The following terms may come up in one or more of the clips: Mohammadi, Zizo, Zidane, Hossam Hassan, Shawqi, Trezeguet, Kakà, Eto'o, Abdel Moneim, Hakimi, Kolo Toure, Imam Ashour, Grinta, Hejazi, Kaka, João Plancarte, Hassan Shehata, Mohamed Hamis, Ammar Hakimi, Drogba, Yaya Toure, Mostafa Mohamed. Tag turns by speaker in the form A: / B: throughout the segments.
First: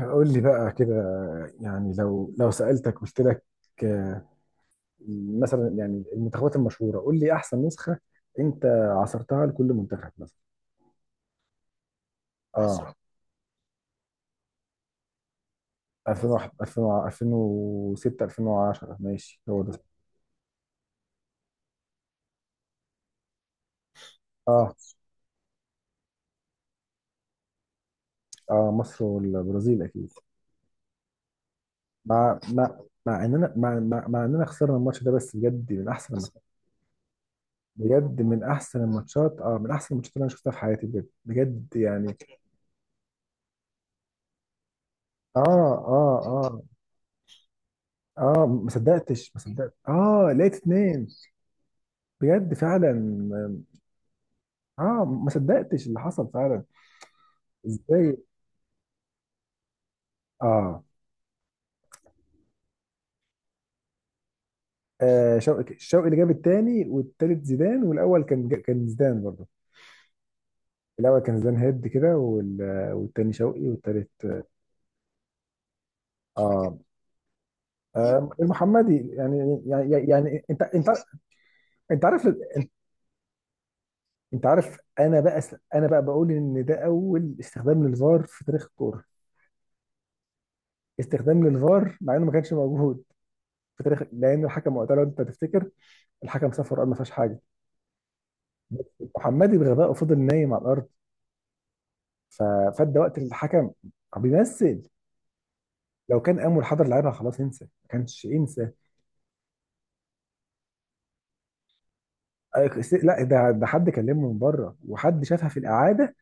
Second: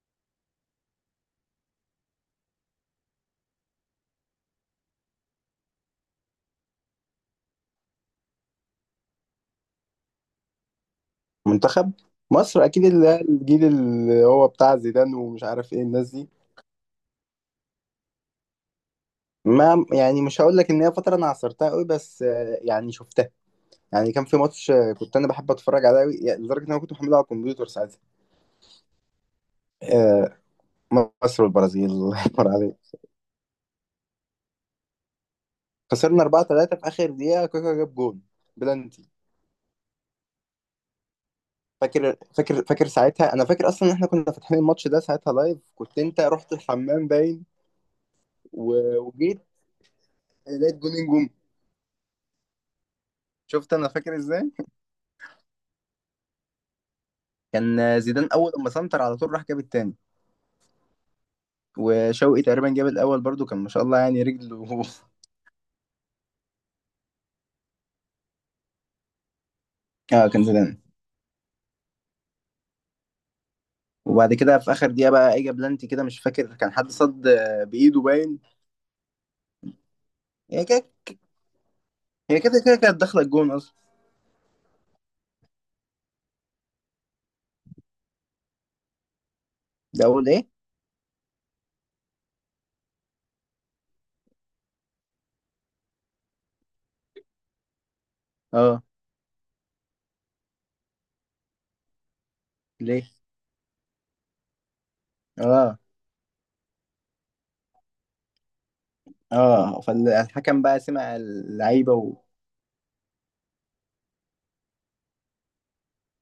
A: قول لي بقى كده. يعني لو سألتك قلت لك، آه، مثلا يعني المنتخبات المشهورة، قول لي أحسن نسخة أنت عصرتها لكل منتخب مثلا.
B: منتخب مصر اكيد
A: اه
B: اللي الجيل اللي هو بتاع زيدان ومش عارف ايه
A: عصر
B: الناس دي.
A: 2001، 2000، 2006، 2010، ماشي هو ده.
B: ما يعني مش هقول لك ان هي فتره انا عصرتها قوي، بس يعني شفتها. يعني كان في ماتش
A: اه
B: كنت انا بحب اتفرج عليه قوي، يعني لدرجه ان انا كنت محمله على الكمبيوتر ساعتها.
A: اه، مصر والبرازيل أكيد.
B: آه، مصر والبرازيل الله
A: مع
B: يكبر عليك.
A: مع مع إننا خسرنا الماتش ده، بس
B: خسرنا 4-3 في اخر دقيقه، كاكا جاب
A: بجد
B: جون
A: من أحسن
B: بلانتي.
A: الماتشات، من أحسن الماتشات اللي أنا شفتها في حياتي، بجد بجد يعني.
B: فاكر ساعتها، انا فاكر اصلا ان احنا كنا فاتحين الماتش ده ساعتها
A: اه
B: لايف، كنت انت
A: اه
B: رحت
A: آه.
B: الحمام باين.
A: اه، ما صدقتش
B: وجيت
A: ما صدقت اه لقيت
B: لقيت جونين
A: اتنين.
B: جم.
A: بجد فعلا.
B: شفت؟ انا فاكر ازاي.
A: اه، ما صدقتش اللي حصل فعلا.
B: كان
A: ازاي؟
B: زيدان اول لما سنتر على طول راح جاب التاني.
A: اه,
B: وشوقي تقريبا جاب الاول برضو، كان ما شاء الله يعني رجله
A: شوقي، الشوقي اللي جاب التاني والتالت، زيدان. والاول كان زيدان برضه.
B: اه كان زيدان.
A: الاول كان زيدان هيد كده، والتاني شوقي،
B: وبعد
A: والتالت
B: كده في اخر دقيقه بقى اجى بلانتي كده، مش فاكر كان
A: اه,
B: حد صد بايده باين.
A: المحمدي يعني. يعني انت
B: هي
A: انت
B: كده،
A: انت عارف
B: هي كده كده كانت داخله الجون اصلا.
A: انت عارف انا بقى بقول ان ده اول استخدام للفار في تاريخ الكوره،
B: ده اول ايه؟
A: استخدام للفار، مع انه ما كانش موجود في تاريخ. لان الحكم وقتها، لو انت تفتكر، الحكم سافر وقال ما فيهاش حاجه.
B: اه.
A: محمدي بغبائه فضل نايم على الارض. ف- فادى
B: ليه؟
A: وقت الحكم بيمثل.
B: اه
A: لو كان قام والحضر لعبها، خلاص انسى، ما كانش انسى.
B: اه، فالحكم بقى سمع اللعيبه
A: لا، ده حد كلمه من بره، وحد شافها في الاعاده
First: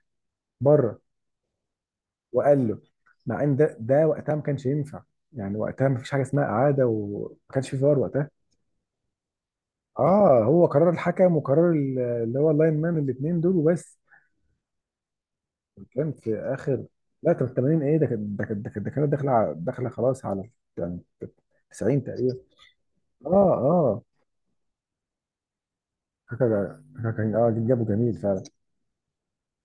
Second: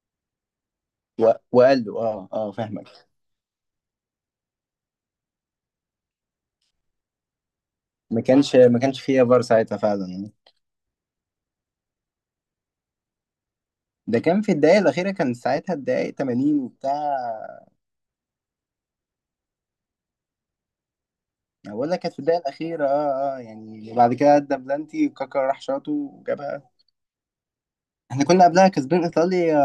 A: بره،
B: وقال له اه اه
A: وقال له.
B: فاهمك.
A: مع ان ده وقتها ما كانش ينفع، يعني وقتها ما فيش حاجه اسمها اعاده، وما كانش في فار
B: ما
A: وقتها.
B: كانش ما كانش فيها فار ساعتها فعلا يعني.
A: اه، هو قرار الحكم وقرار اللي هو اللاين مان، الاثنين دول وبس.
B: ده كان في الدقايق الاخيره، كان ساعتها
A: كان
B: الدقايق
A: في
B: 80
A: اخر
B: وبتاع.
A: لا، كان 80 ايه ده، كانت داخله خلاص على، يعني
B: أنا بقول لك
A: 90
B: كانت في
A: تقريبا.
B: الدقيقة الأخيرة،
A: اه
B: اه اه يعني،
A: اه،
B: وبعد كده أدى بلانتي وكاكا راح شاطه
A: كاكا
B: وجابها.
A: كاكا كان جابه جميل
B: احنا
A: فعلا.
B: كنا قبلها كسبين إيطاليا،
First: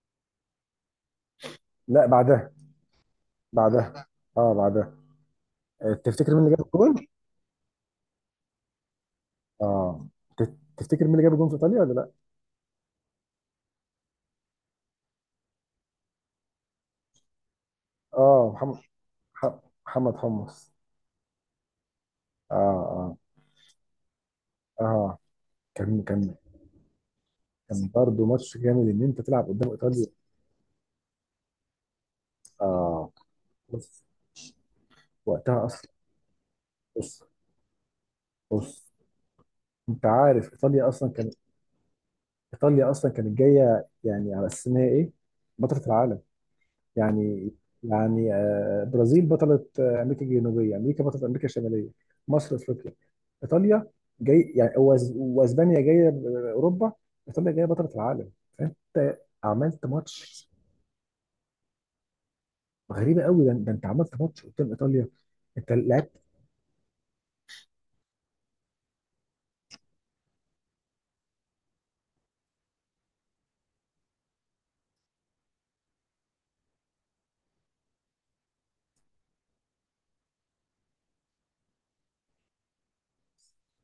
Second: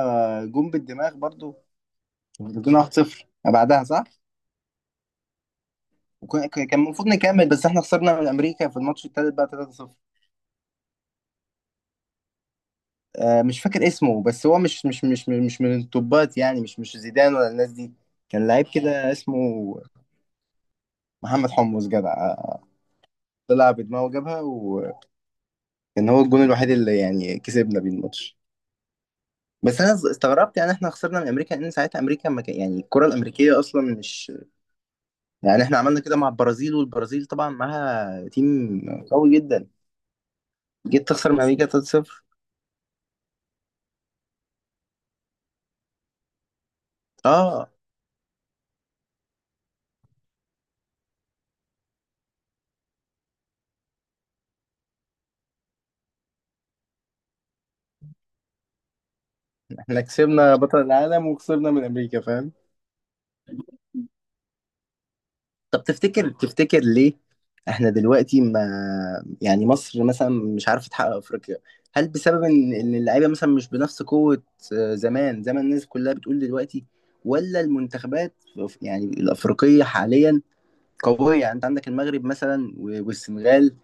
B: جون بالدماغ برضو.
A: لا بعدها.
B: كسبنا 1-0 بعدها صح؟
A: بعدها اه بعدها، تفتكر مين اللي جاب
B: كان
A: الجول؟
B: المفروض نكمل، بس احنا خسرنا من أمريكا في الماتش التالت بقى 3-0.
A: اه، تفتكر مين اللي جاب الجول في ايطاليا ولا لا؟
B: آه، مش فاكر اسمه، بس هو مش من التوبات يعني، مش زيدان ولا الناس دي. كان
A: اه،
B: لعيب
A: محمد،
B: كده اسمه.
A: ح- حمص.
B: محمد حمص، جدع
A: اه
B: آه،
A: اه
B: طلع بدماغه وجابها، وكان
A: اه، كان
B: هو
A: كان
B: الجون الوحيد اللي يعني كسبنا
A: كان
B: بيه
A: برضه
B: الماتش.
A: ماتش جامد، ان انت تلعب قدام
B: بس انا
A: ايطاليا.
B: استغربت يعني احنا خسرنا من امريكا، لان ساعتها امريكا ما كان يعني الكره
A: اه،
B: الامريكيه اصلا
A: بص،
B: مش. يعني
A: وقتها
B: احنا
A: اصلا.
B: عملنا كده مع البرازيل،
A: بص
B: والبرازيل طبعا معاها تيم
A: بص،
B: قوي جدا،
A: انت عارف، ايطاليا
B: جيت
A: اصلا،
B: تخسر من امريكا 3-0.
A: كانت جايه يعني على اساس ان هي ايه، بطله العالم يعني
B: اه
A: يعني برازيل بطله، امريكا الجنوبيه، امريكا بطله امريكا الشماليه، مصر افريقيا، ايطاليا جاي يعني، واسبانيا جايه اوروبا، ايطاليا جايه بطله العالم. فانت عملت
B: احنا
A: ماتش
B: كسبنا بطل العالم وخسرنا من امريكا، فاهم؟
A: غريبه قوي. ده انت عملت ماتش قدام ايطاليا، انت
B: طب
A: لعبت.
B: تفتكر، تفتكر ليه؟ احنا دلوقتي ما، يعني مصر مثلا مش عارفه تحقق افريقيا؟ هل بسبب ان إن اللعيبه مثلا مش بنفس قوه زمان زي ما الناس كلها بتقول دلوقتي، ولا المنتخبات يعني الافريقيه حاليا قوية؟ يعني انت عندك المغرب مثلا والسنغال،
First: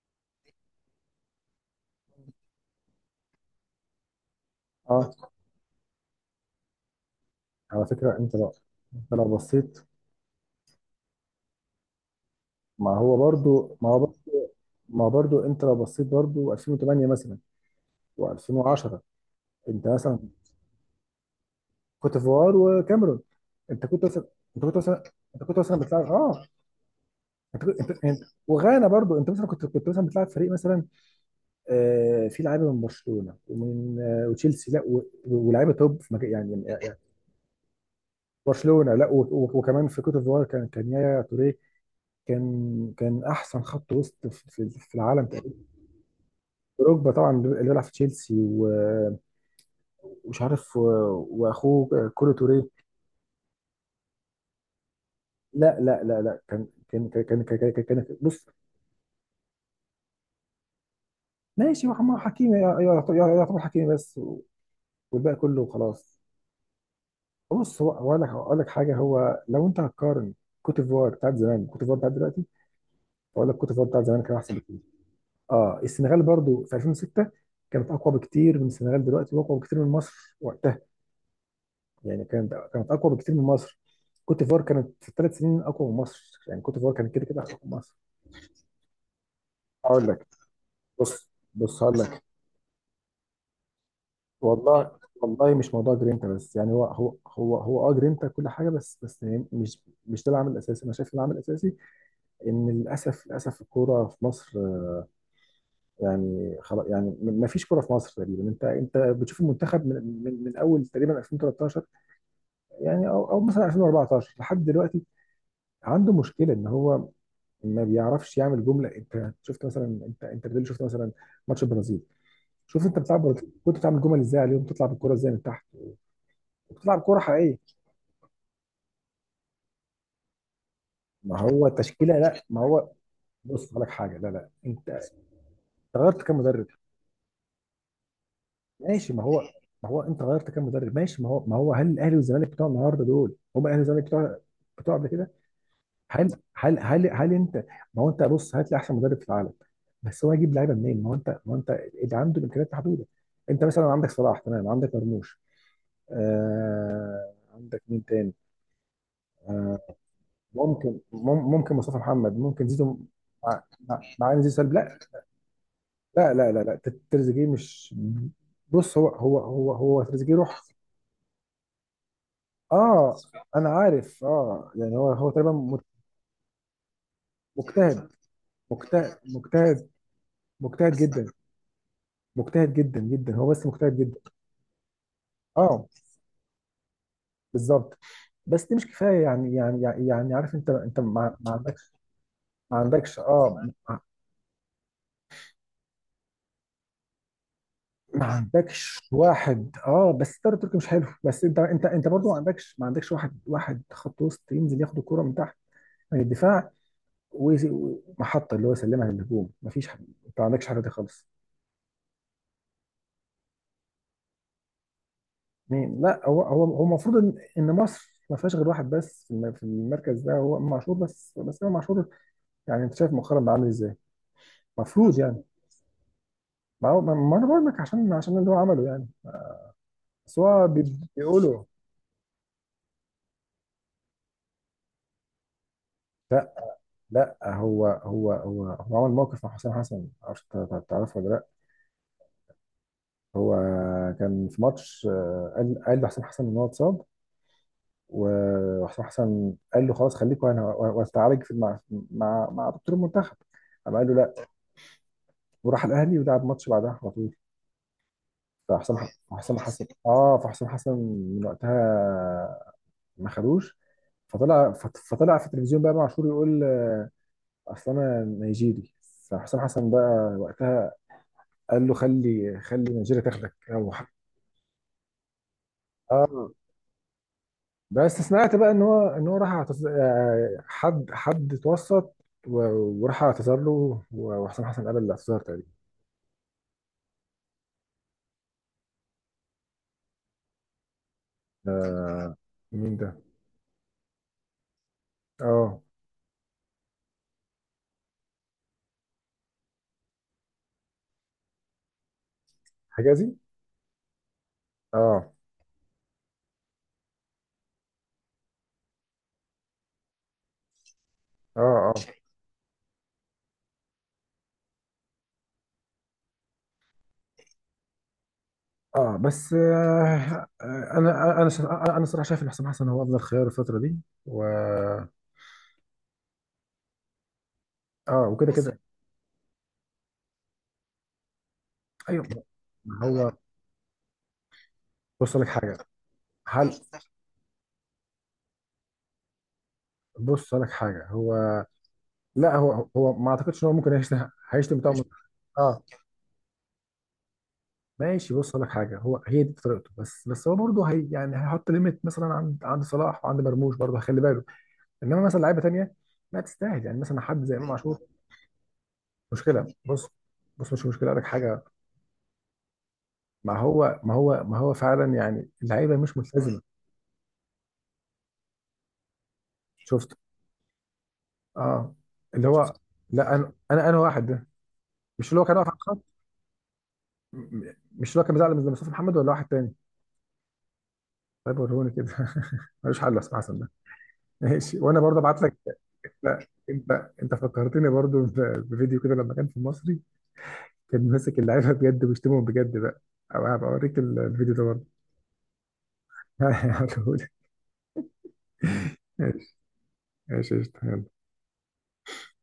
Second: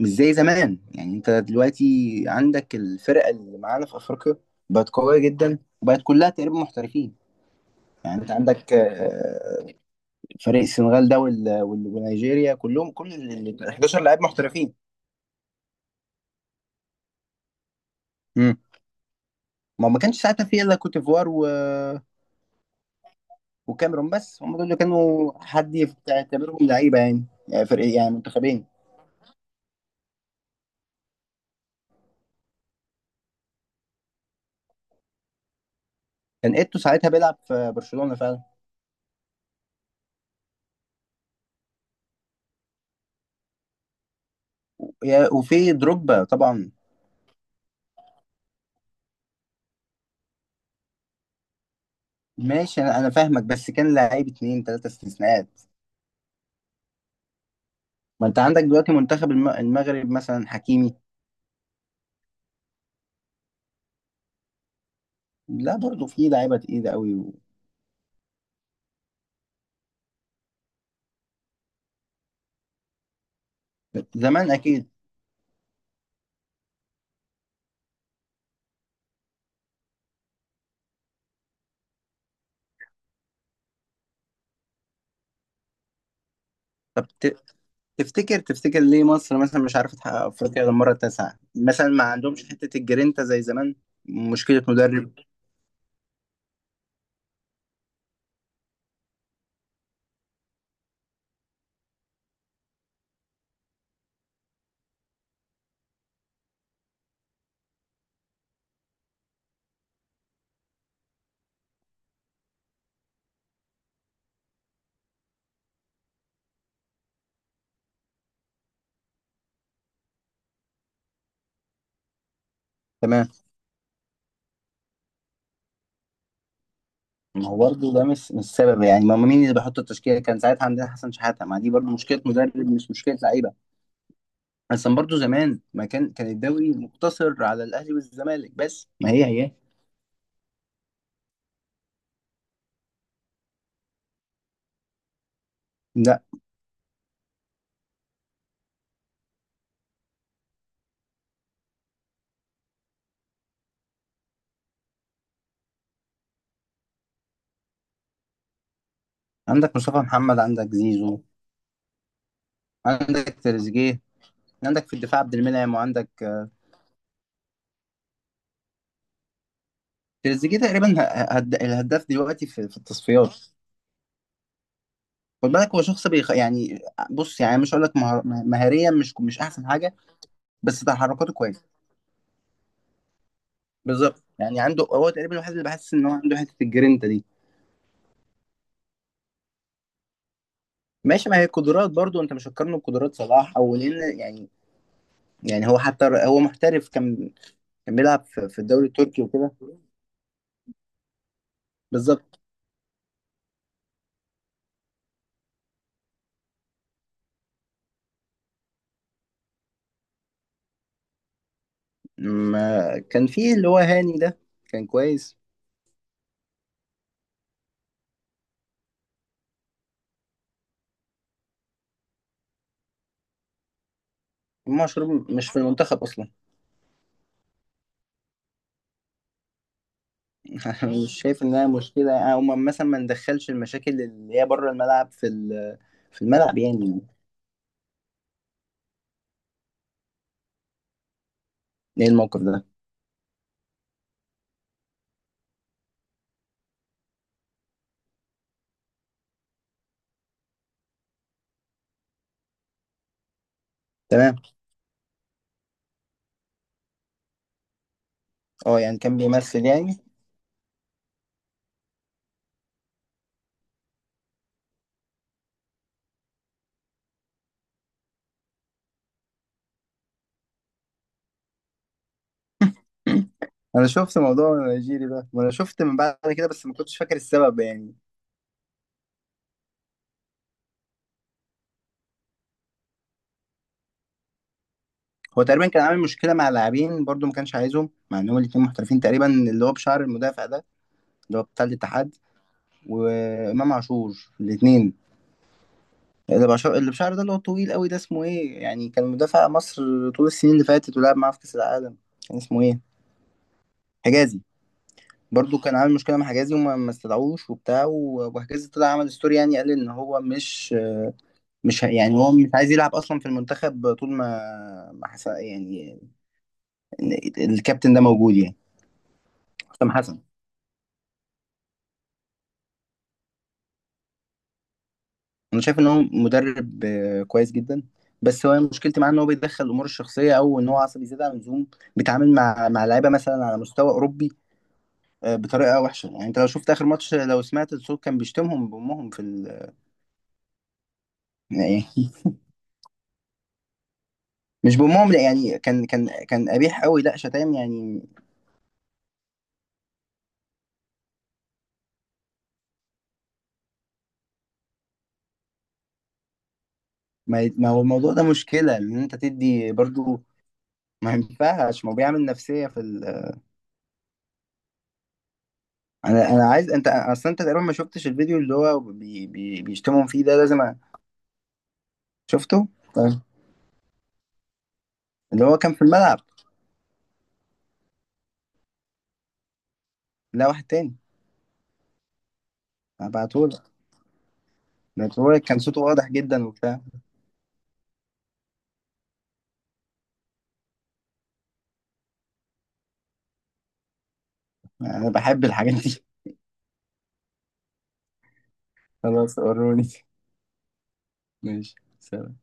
B: مش زي زمان. يعني انت دلوقتي عندك الفرقة اللي معانا في افريقيا بقت
A: اه،
B: قوية جدا، وبقت كلها تقريبا محترفين.
A: على فكره،
B: يعني انت عندك
A: انت لو بصيت.
B: فريق السنغال ده ونيجيريا،
A: ما
B: كلهم، كل
A: هو
B: ال
A: برضو ما هو
B: 11
A: برضو
B: لاعب محترفين.
A: ما هو برضو، انت لو بصيت برضو 2008 مثلا
B: مم.
A: و2010. انت
B: ما ما
A: مثلا،
B: كانش ساعتها في الا كوت ديفوار
A: كوت ديفوار وكاميرون. انت كنت
B: وكاميرون
A: مثلا
B: بس، هم دول
A: انت كنت
B: اللي
A: مثلا
B: كانوا
A: انت كنت
B: حد
A: مثلا بتلعب
B: يعتبرهم لعيبة يعني،
A: انت
B: يعني
A: كنت...
B: فرق،
A: انت...
B: يعني
A: انت...
B: منتخبين.
A: وغانا برضو. انت مثلا، كنت مثلا بتلعب فريق مثلا. فيه لعيبه من برشلونه، وتشيلسي، لا و... ولاعيبه توب في مجال يعني،
B: كان ايتو
A: يعني.
B: ساعتها بيلعب في برشلونة فعلا.
A: برشلونه، لا و... و... وكمان في كوت ديفوار كان، يايا توريه. كان احسن خط وسط في العالم تقريبا.
B: وفي دروجبا طبعا.
A: دروجبا طبعا اللي بيلعب في تشيلسي، ومش عارف، واخوه كولو توريه.
B: ماشي، انا فاهمك بس كان لعيب اتنين تلاتة استثناءات.
A: لا لا لا لا،
B: ما انت
A: بص.
B: عندك دلوقتي منتخب المغرب مثلا، حكيمي.
A: ماشي، هو عمار حكيمي، يعتبر حكيمي بس، والباقي كله
B: لا برضه
A: خلاص.
B: في لعيبه تقيله قوي. و...
A: بص، هو، اقول لك حاجه. هو لو انت هتقارن كوت ديفوار بتاعت زمان، كوت ديفوار بتاعت دلوقتي، اقول لك كوت ديفوار بتاعت زمان كان
B: زمان
A: احسن بكتير.
B: اكيد.
A: اه، السنغال برضو في 2006 كانت اقوى بكتير من السنغال دلوقتي، واقوى بكتير من مصر وقتها. يعني كانت، اقوى بكتير من مصر. كوت ديفوار كانت في ثلاث سنين اقوى من مصر، يعني كوت ديفوار
B: طب
A: كانت كده كده اقوى من مصر.
B: تفتكر، تفتكر ليه مصر مثلا مش عارفه
A: اقول
B: تحقق
A: لك،
B: افريقيا للمره
A: بص
B: التاسعه
A: بص،
B: مثلا؟
A: هقول
B: ما
A: لك،
B: عندهمش حته الجرينتا زي زمان. مشكله
A: والله.
B: مدرب؟
A: والله، مش موضوع جرينتا بس يعني. هو جرينتا كل حاجه، بس بس يعني، مش، ده العامل الاساسي. انا شايف العامل الاساسي ان للاسف، للاسف، الكوره في مصر، يعني خلاص يعني ما فيش كوره في مصر تقريبا. انت بتشوف المنتخب، من اول تقريبا 2013، يعني او، مثلا 2014، لحد دلوقتي عنده مشكله ان هو ما بيعرفش يعمل جمله. انت شفت مثلا، انت بتقول، شفت مثلا ماتش البرازيل. شوف، انت
B: تمام.
A: بتلعب، كنت بتعمل جمل ازاي عليهم، تطلع بالكوره ازاي من تحت، وبتلعب كوره
B: ما هو
A: حقيقيه.
B: برضه ده مش السبب يعني. ما هو مين اللي بيحط التشكيله؟ كان ساعتها عندنا حسن
A: ما
B: شحاته، ما
A: هو
B: دي برضه
A: التشكيله.
B: مشكله
A: لا،
B: مدرب
A: ما هو
B: مش مشكله لعيبه.
A: بص، هقول لك حاجه. لا لا،
B: اصلا
A: أنت
B: برضه زمان ما كان،
A: غيرت كام مدرب؟
B: الدوري مقتصر على الاهلي والزمالك بس، ما
A: ماشي.
B: هي هي
A: ما هو انت غيرت كام مدرب؟ ماشي. ما هو، هل الاهلي والزمالك بتوع النهارده دول هم الاهلي والزمالك بتوع بتوع قبل كده؟
B: لا.
A: هل هل انت؟ ما هو انت، بص، هات لي احسن مدرب في العالم، بس هو هيجيب لعيبه منين؟ ما هو انت، اللي عنده الامكانيات محدوده. انت مثلا عندك صلاح، تمام، عندك مرموش، آه، عندك مين تاني؟
B: عندك مصطفى محمد، عندك
A: ممكن،
B: زيزو،
A: مصطفى محمد، ممكن زيزو.
B: عندك
A: مع
B: تريزيجيه،
A: مع إن زيزو سلبي.
B: عندك في
A: لا
B: الدفاع عبد المنعم، وعندك
A: لا
B: آه،
A: لا لا لا، تريزيجيه مش، بص، هو، تريزيجيه
B: تريزيجيه
A: روح.
B: تقريبا الهداف دلوقتي في، في
A: اه،
B: التصفيات.
A: انا عارف. اه يعني، هو،
B: خد
A: تقريبا
B: بالك، هو شخص يعني. بص، يعني مش هقول لك
A: مجتهد،
B: مهاريا مش،
A: مجتهد،
B: مش احسن
A: مجتهد،
B: حاجه، بس
A: مجتهد جدا.
B: تحركاته كويسه.
A: مجتهد جدا جدا هو، بس مجتهد جدا.
B: بالظبط، يعني عنده، هو تقريبا الوحيد اللي
A: اه،
B: بحس ان هو عنده حته الجرينتا دي.
A: بالظبط. بس دي مش كفايه يعني، عارف، انت،
B: ماشي، ما هي
A: ما
B: قدرات
A: عندكش،
B: برضو، انت مش هتقارنه
A: ما
B: بقدرات
A: عندكش، اه،
B: صلاح او
A: ما
B: لان يعني. يعني هو حتى هو محترف، كان
A: ما
B: بيلعب في الدوري
A: عندكش
B: التركي وكده.
A: واحد، اه. بس الدوري التركي مش حلو. بس انت، انت برضه ما
B: بالظبط.
A: عندكش، واحد، خط وسط ينزل ياخد الكوره من تحت يعني، الدفاع، ومحطه اللي هو يسلمها للهجوم. مفيش، انت ما عندكش حاجه دي خالص.
B: ما كان فيه اللي هو هاني ده، كان كويس.
A: مين؟ لا، هو، المفروض ان، مصر ما فيهاش غير واحد بس في، في المركز ده، هو إمام عاشور بس، امام عاشور. يعني انت شايف مؤخرا بقى عامل ازاي
B: إمام
A: المفروض
B: عاشور
A: يعني.
B: مش في المنتخب اصلا.
A: ما, هو- ما ما انا بقول لك، عشان، اللي هو عمله يعني. بس هو
B: مش شايف
A: بيقولوا.
B: انها مشكله؟ او مثلا ما ندخلش المشاكل اللي هي بره الملعب، في في
A: لا
B: الملعب يعني.
A: لا، هو عمل موقف مع حسام حسن، معرفش انت تعرفه ولا لا.
B: ايه الموقف ده؟
A: هو كان في ماتش، قال، لحسام حسن ان هو اتصاب، وحسام حسن قال له خلاص خليك، وانا واستعالج مع، دكتور المنتخب. قام قال له
B: تمام.
A: لا، وراح الاهلي ولعب ماتش بعدها على طول.
B: اه
A: فحسام،
B: يعني
A: ح-
B: كان
A: حسام
B: بيمثل
A: حسن
B: يعني.
A: اه فحسام حسن من وقتها ما خدوش. فطلع، فطلع في التلفزيون بقى معشور يقول، اصل انا نيجيري. فحسام حسن بقى وقتها قال له، خلي، نيجيريا تاخدك،
B: انا
A: او
B: شفت موضوع النيجيري ده، وانا شفت من بعد كده،
A: اه.
B: بس ما كنتش فاكر السبب يعني.
A: بس سمعت بقى ان هو، راح اعتذر، حد، اتوسط، وراح اعتذر له، وحسام حسن قبل الاعتذار
B: هو
A: تقريبا.
B: تقريبا كان عامل مشكله مع لاعبين برضو، ما كانش عايزهم مع ان هما الاتنين محترفين تقريبا، اللي هو بشعر المدافع ده اللي هو بتاع الاتحاد،
A: آه، مين ده؟
B: وامام عاشور، الاتنين.
A: اه،
B: اللي بشعر، اللي بشعر ده اللي هو طويل قوي ده، اسمه ايه يعني؟ كان مدافع مصر طول السنين اللي فاتت، ولعب معاه في كأس العالم. كان اسمه ايه؟
A: حجازي؟
B: حجازي.
A: اه
B: برضو كان عامل مشكلة مع حجازي، وما ما استدعوش وبتاع. وحجازي طلع عمل ستوري يعني، قال ان هو مش،
A: اه اه
B: يعني هو مش عايز يلعب اصلا في المنتخب طول ما، ما حسن يعني، الكابتن ده موجود يعني.
A: اه. بس
B: حسام حسن،
A: آه انا، الصراحه شايف ان حسام حسن هو افضل خيار الفتره دي. و
B: انا شايف ان هو مدرب كويس جدا.
A: اه،
B: بس
A: وكده بص
B: هو
A: كده.
B: مشكلتي معاه ان هو بيتدخل الامور الشخصيه، او ان هو عصبي زياده عن اللزوم،
A: ايوه.
B: بيتعامل مع لعيبه
A: هو،
B: مثلا على مستوى اوروبي
A: بص لك حاجه.
B: بطريقه وحشه يعني. انت لو شفت
A: هل،
B: اخر ماتش، لو سمعت الصوت، كان بيشتمهم بامهم في ال،
A: بص لك حاجه. هو،
B: يعني إيه؟
A: لا، هو، هو ما اعتقدش ان هو ممكن هيشتم.
B: مش
A: هيشتم طبعا.
B: بامهم لا، يعني
A: اه،
B: كان كان قبيح قوي، لا شتايم يعني.
A: ماشي، بص اقول لك حاجه. هو هي دي طريقته، بس بس هو برضه هي، يعني هيحط ليميت مثلا عند، صلاح وعند مرموش، برضه هيخلي باله. انما مثلا لعيبه تانيه لا تستاهل، يعني مثلا حد زي
B: ما
A: امام
B: هو
A: عاشور.
B: الموضوع ده مشكله ان انت تدي
A: مشكله، بص،
B: برضو.
A: بص، مش مشكله.
B: ما
A: اقول لك حاجه.
B: ينفعش، ما هو بيعمل نفسيه في ال.
A: ما هو، ما هو فعلا يعني، اللعيبه مش
B: انا
A: ملتزمه.
B: عايز انت اصلا انت تقريبا ما شفتش الفيديو اللي هو بيشتمهم
A: شفت.
B: فيه ده، لازم
A: اه، اللي
B: شفته.
A: هو،
B: طيب.
A: لا، انا، واحد ده مش اللي هو
B: اللي
A: كان
B: هو
A: واقف
B: كان
A: على
B: في
A: الخط.
B: الملعب.
A: مش اللي هو كان بيزعل من مصطفى محمد ولا واحد تاني؟
B: لا، واحد تاني.
A: طيب وروني كده ملوش حل يا اسماء حسن
B: هبعتهولك.
A: ده. ماشي، وانا برضه ابعت
B: هبعتهولك،
A: لك.
B: كان صوته واضح
A: لا،
B: جدا وبتاع.
A: انت، فكرتني برضو بفيديو كده لما كان في المصري، كان ماسك اللعيبه بجد، وبيشتمهم بجد بقى. او هبقى اوريك الفيديو ده برضه.
B: انا بحب الحاجات دي
A: هقولهولك.
B: خلاص،
A: ماشي.
B: وروني.
A: ماشي قشطة. يلا.
B: ماشي. سلام.